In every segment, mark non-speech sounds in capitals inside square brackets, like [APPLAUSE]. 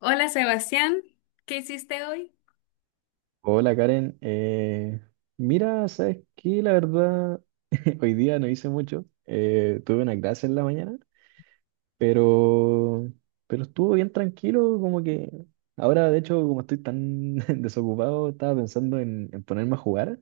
Hola Sebastián, ¿qué hiciste hoy? Hola Karen, mira, sabes que la verdad [LAUGHS] hoy día no hice mucho, tuve una clase en la mañana, pero, pero estuvo bien tranquilo, como que ahora de hecho como estoy tan [LAUGHS] desocupado estaba pensando en ponerme a jugar,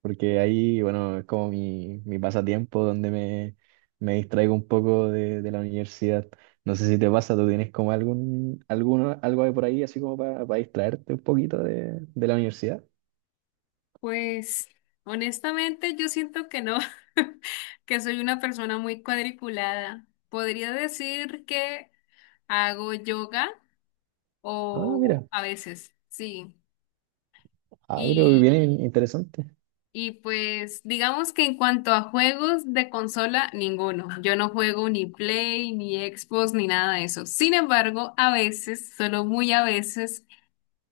porque ahí bueno es como mi pasatiempo donde me distraigo un poco de la universidad. No sé si te pasa, tú tienes como algo ahí por ahí así como para distraerte un poquito de la universidad. Pues honestamente yo siento que no, [LAUGHS] que soy una persona muy cuadriculada. Podría decir que hago yoga Ah, o mira. a veces, sí. Ah, pero Y, bien interesante. y pues digamos que en cuanto a juegos de consola, ninguno. Yo no juego ni Play, ni Xbox, ni nada de eso. Sin embargo, a veces, solo muy a veces,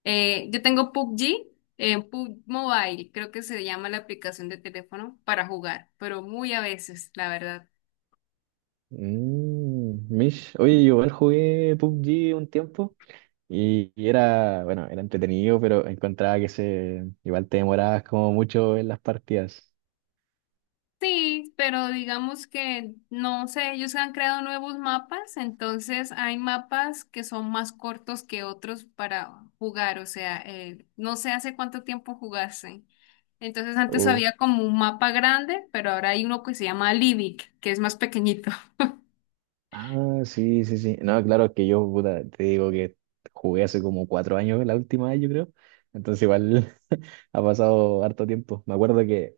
Yo tengo PUBG, PUBG Mobile, creo que se llama la aplicación de teléfono para jugar, pero muy a veces, la verdad. Mm, Mish, oye, yo igual jugué PUBG un tiempo y era, bueno, era entretenido, pero encontraba que se, igual te demorabas como mucho en las partidas. Sí, pero digamos que no sé, ellos han creado nuevos mapas, entonces hay mapas que son más cortos que otros para jugar, o sea, no sé hace cuánto tiempo jugaste. Entonces antes Uh. había como un mapa grande, pero ahora hay uno que se llama Livic, que es más pequeñito. Ah, sí, sí, sí. No, claro, que yo, puta, te digo que jugué hace como cuatro años la última vez, yo creo. Entonces igual [LAUGHS] ha pasado harto tiempo. Me acuerdo que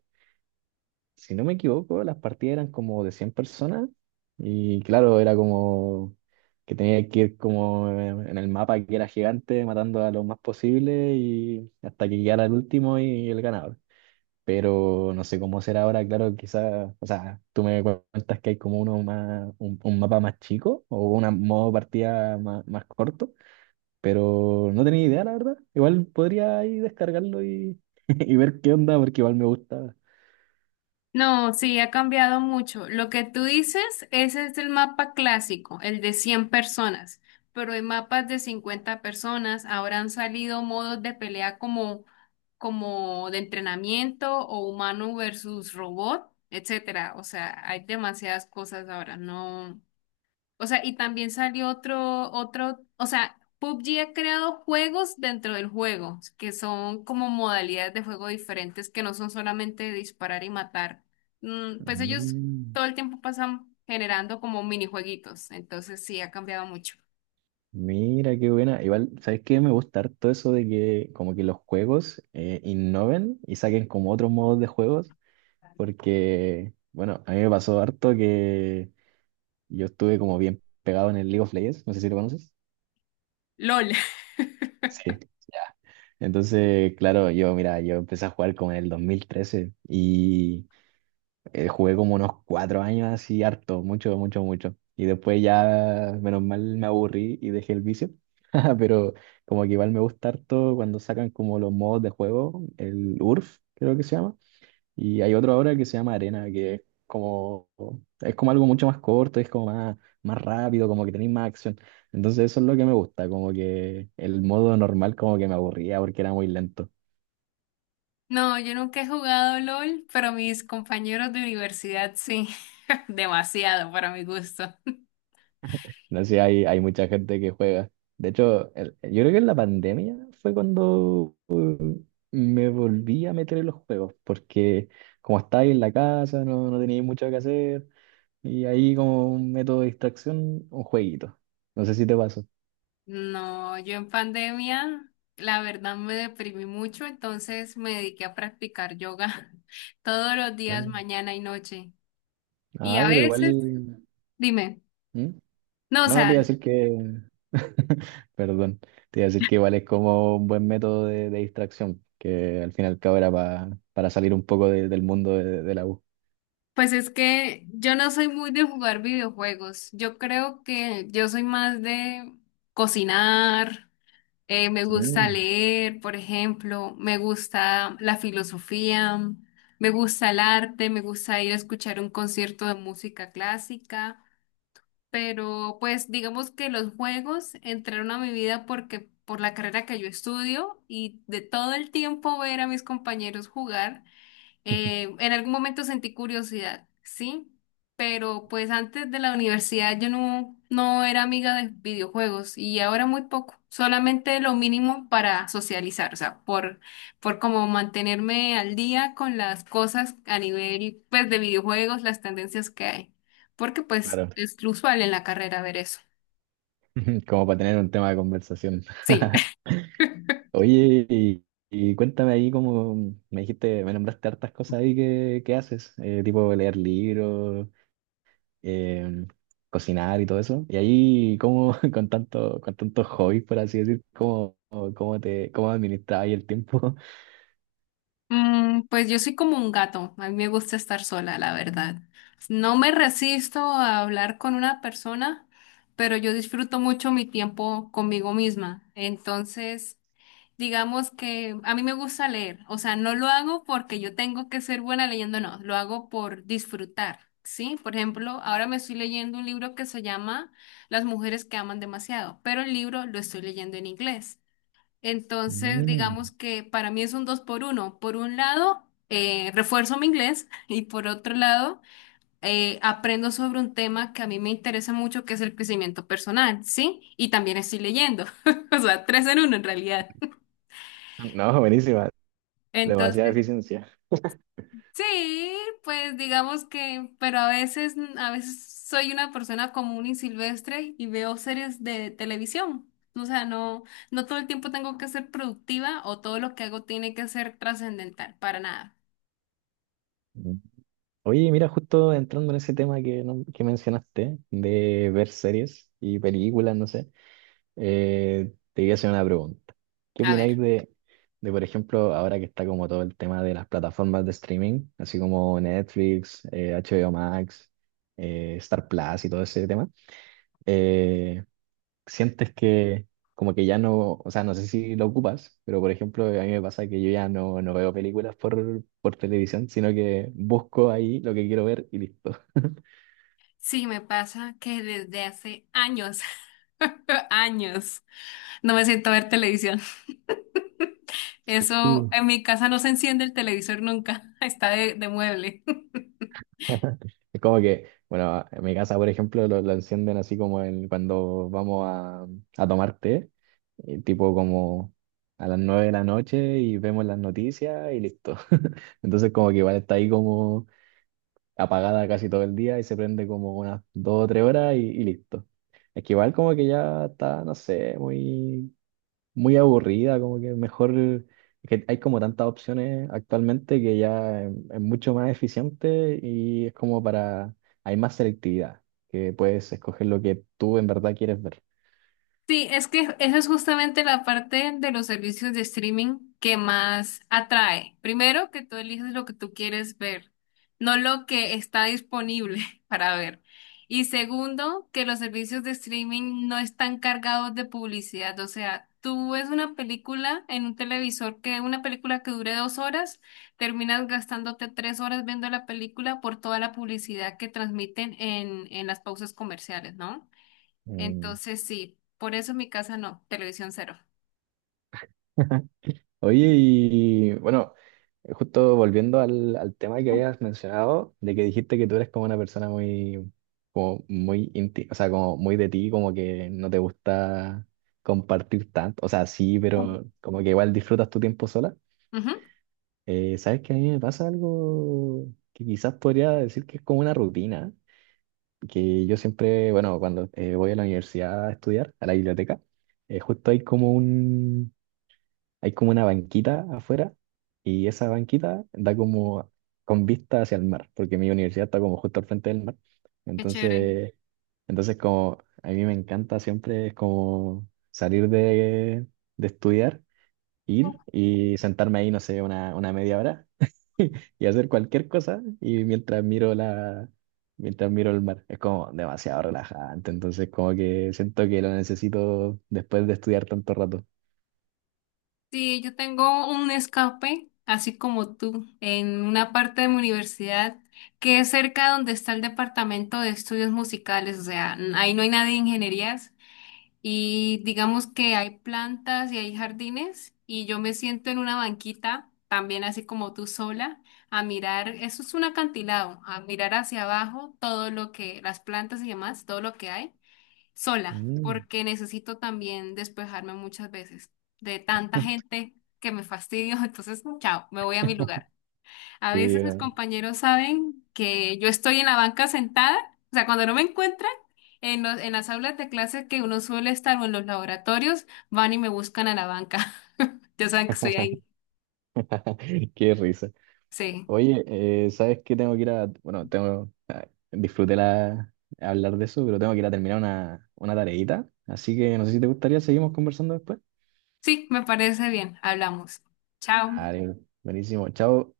si no me equivoco, las partidas eran como de 100 personas y claro, era como que tenía que ir como en el mapa que era gigante, matando a lo más posible y hasta que llegara el último y el ganador. Pero no sé cómo será ahora, claro, quizás, o sea, tú me cuentas que hay como uno más, un mapa más chico o un modo partida más corto, pero no tenía idea, la verdad. Igual podría ahí descargarlo y, [LAUGHS] y ver qué onda, porque igual me gusta. No, sí, ha cambiado mucho. Lo que tú dices, ese es el mapa clásico, el de 100 personas, pero hay mapas de 50 personas. Ahora han salido modos de pelea como, como de entrenamiento o humano versus robot, etcétera. O sea, hay demasiadas cosas ahora. No, o sea, y también salió otro, o sea, PUBG ha creado juegos dentro del juego, que son como modalidades de juego diferentes, que no son solamente disparar y matar. Mm, pues ellos Mm. todo el tiempo pasan generando como minijueguitos, entonces sí, ha cambiado mucho. Mira, qué buena. Igual, ¿sabes qué? Me gusta harto eso de que como que los juegos innoven y saquen como otros modos de juegos, porque, bueno, a mí me pasó harto que yo estuve como bien pegado en el League of Legends, no sé si lo conoces. LOL. [LAUGHS] Sí, ya. Entonces, claro, yo, mira, yo empecé a jugar como en el 2013. Y Jugué como unos cuatro años así, harto, mucho. Y después ya, menos mal, me aburrí y dejé el vicio. [LAUGHS] Pero como que igual me gusta harto cuando sacan como los modos de juego, el URF, creo que se llama. Y hay otro ahora que se llama Arena, que es como, es como algo mucho más corto, es como más rápido, como que tenéis más acción. Entonces eso es lo que me gusta, como que el modo normal como que me aburría porque era muy lento. No, yo nunca he jugado LOL, pero mis compañeros de universidad sí, [LAUGHS] demasiado para mi gusto. No sé, hay mucha gente que juega. De hecho, yo creo que en la pandemia fue cuando me volví a meter en los juegos, porque como estáis en la casa, no teníais mucho que hacer, y ahí como un método de distracción, un jueguito. No sé si te pasó. No, yo en pandemia, la verdad me deprimí mucho, entonces me dediqué a practicar yoga [LAUGHS] todos los días, Vale. mañana y noche. Y Ah, a pero veces, igual... dime, ¿Mm? no, o No, no sea, te iba a decir que... [LAUGHS] Perdón, te iba a decir que igual es como un buen método de distracción, que al fin y al cabo era para salir un poco del mundo de la U. pues es que yo no soy muy de jugar videojuegos. Yo creo que yo soy más de cocinar, me gusta Mm. leer, por ejemplo, me gusta la filosofía, me gusta el arte, me gusta ir a escuchar un concierto de música clásica. Pero pues digamos que los juegos entraron a mi vida porque por la carrera que yo estudio y de todo el tiempo ver a mis compañeros jugar. En algún momento sentí curiosidad, sí, pero pues antes de la universidad yo no, no era amiga de videojuegos y ahora muy poco, solamente lo mínimo para socializar, o sea, por como mantenerme al día con las cosas a nivel pues de videojuegos, las tendencias que hay, porque pues Claro, es usual en la carrera ver eso. [LAUGHS] como para tener un tema de conversación. Sí. [LAUGHS] Oye, y cuéntame ahí cómo me dijiste, me nombraste hartas cosas ahí que haces, tipo leer libros, eh, cocinar y todo eso. Y ahí, ¿cómo [LAUGHS] con tanto, con tantos hobbies, por así decir, cómo cómo administras ahí el tiempo? [LAUGHS] Mm, pues yo soy como un gato, a mí me gusta estar sola, la verdad. No me resisto a hablar con una persona, pero yo disfruto mucho mi tiempo conmigo misma. Entonces, digamos que a mí me gusta leer, o sea, no lo hago porque yo tengo que ser buena leyendo, no, lo hago por disfrutar, ¿sí? Por ejemplo, ahora me estoy leyendo un libro que se llama Las mujeres que aman demasiado, pero el libro lo estoy leyendo en inglés. Entonces, digamos Mm. que para mí es un dos por uno. Por un lado, refuerzo mi inglés [LAUGHS] y por otro lado, aprendo sobre un tema que a mí me interesa mucho, que es el crecimiento personal, ¿sí? Y también estoy leyendo. [LAUGHS] O sea, tres en uno en realidad. No, buenísima, [LAUGHS] demasiada Entonces, eficiencia. sí, pues digamos que, pero a veces soy una persona común y silvestre y veo series de televisión. O sea, no, no todo el tiempo tengo que ser productiva o todo lo que hago tiene que ser trascendental, para nada. Mm. Oye, mira, justo entrando en ese tema que, que mencionaste, de ver series y películas, no sé. Te voy a hacer una pregunta. ¿Qué A ver, opináis de, por ejemplo, ahora que está como todo el tema de las plataformas de streaming, así como Netflix, HBO Max, Star Plus y todo ese tema? Eh, ¿Sientes que como que ya no, o sea, no sé si lo ocupas, pero por ejemplo, a mí me pasa que yo ya no, no veo películas por televisión, sino que busco ahí lo que quiero ver y listo. sí me pasa que desde hace años, [LAUGHS] años, no me siento a ver televisión. Eso, en mi casa no se enciende el televisor nunca, [LAUGHS] está de mueble. [LAUGHS] Es como que, bueno, en mi casa, por ejemplo, lo encienden así como en cuando vamos a tomar té, tipo como a las nueve de la noche y vemos las noticias y listo. [LAUGHS] Entonces como que igual está ahí como apagada casi todo el día y se prende como unas dos o tres horas y listo. Es que igual como que ya está, no sé, muy aburrida, como que mejor, es que hay como tantas opciones actualmente que ya es mucho más eficiente y es como para, hay más selectividad, que puedes escoger lo que tú en verdad quieres ver. Sí, es que esa es justamente la parte de los servicios de streaming que más atrae. Primero, que tú eliges lo que tú quieres ver, no lo que está disponible [LAUGHS] para ver. Y segundo, que los servicios de streaming no están cargados de publicidad. O sea, tú ves una película en un televisor que una película que dure dos horas, terminas gastándote tres horas viendo la película por toda la publicidad que transmiten en las pausas comerciales, ¿no? Mm. Entonces sí, por eso en mi casa no, televisión cero. [LAUGHS] Oye, y bueno, justo volviendo al tema que habías mencionado, de que dijiste que tú eres como una persona como muy o sea, como muy de ti, como que no te gusta compartir tanto, o sea, sí, Ujú. pero como que igual disfrutas tu tiempo sola. ¿Sabes que a mí me pasa algo que quizás podría decir que es como una rutina, que yo siempre, bueno, cuando voy a la universidad a estudiar, a la biblioteca, justo hay como hay como una banquita afuera y esa banquita da como con vista hacia el mar, porque mi universidad está como justo al frente del mar. Qué chévere. Entonces, entonces como a mí me encanta siempre es como salir de estudiar, ir y sentarme ahí, no sé, una media hora [LAUGHS] y hacer cualquier cosa y mientras miro la mientras miro el mar es como demasiado relajante, entonces como que siento que lo necesito después de estudiar tanto rato. Sí, yo tengo un escape, así como tú, en una parte de mi universidad que es cerca donde está el departamento de estudios musicales, o sea, n- ahí no hay nadie de ingenierías, y digamos que hay plantas y hay jardines y yo me siento en una banquita, también así como tú sola, a mirar, eso es un acantilado, a mirar hacia abajo todo lo que, las plantas y demás, todo lo que hay, sola, Mm, porque necesito también despejarme muchas veces de tanta gente que me fastidio, [LAUGHS] entonces, chao, me voy a mi lugar. A sí, veces mis no. compañeros saben que yo estoy en la banca sentada, o sea, cuando no me encuentran en las aulas de clase que uno suele estar o en los laboratorios, van y me buscan a la banca. [LAUGHS] Ya saben que estoy ahí. [LAUGHS] Qué risa. Sí, Oye, sabes que tengo que ir a bueno tengo, disfruté la hablar de eso, pero tengo que ir a terminar una tareita, así que no sé si te gustaría seguimos conversando después. sí, me parece bien. Hablamos. Chao. Vale, buenísimo, chao.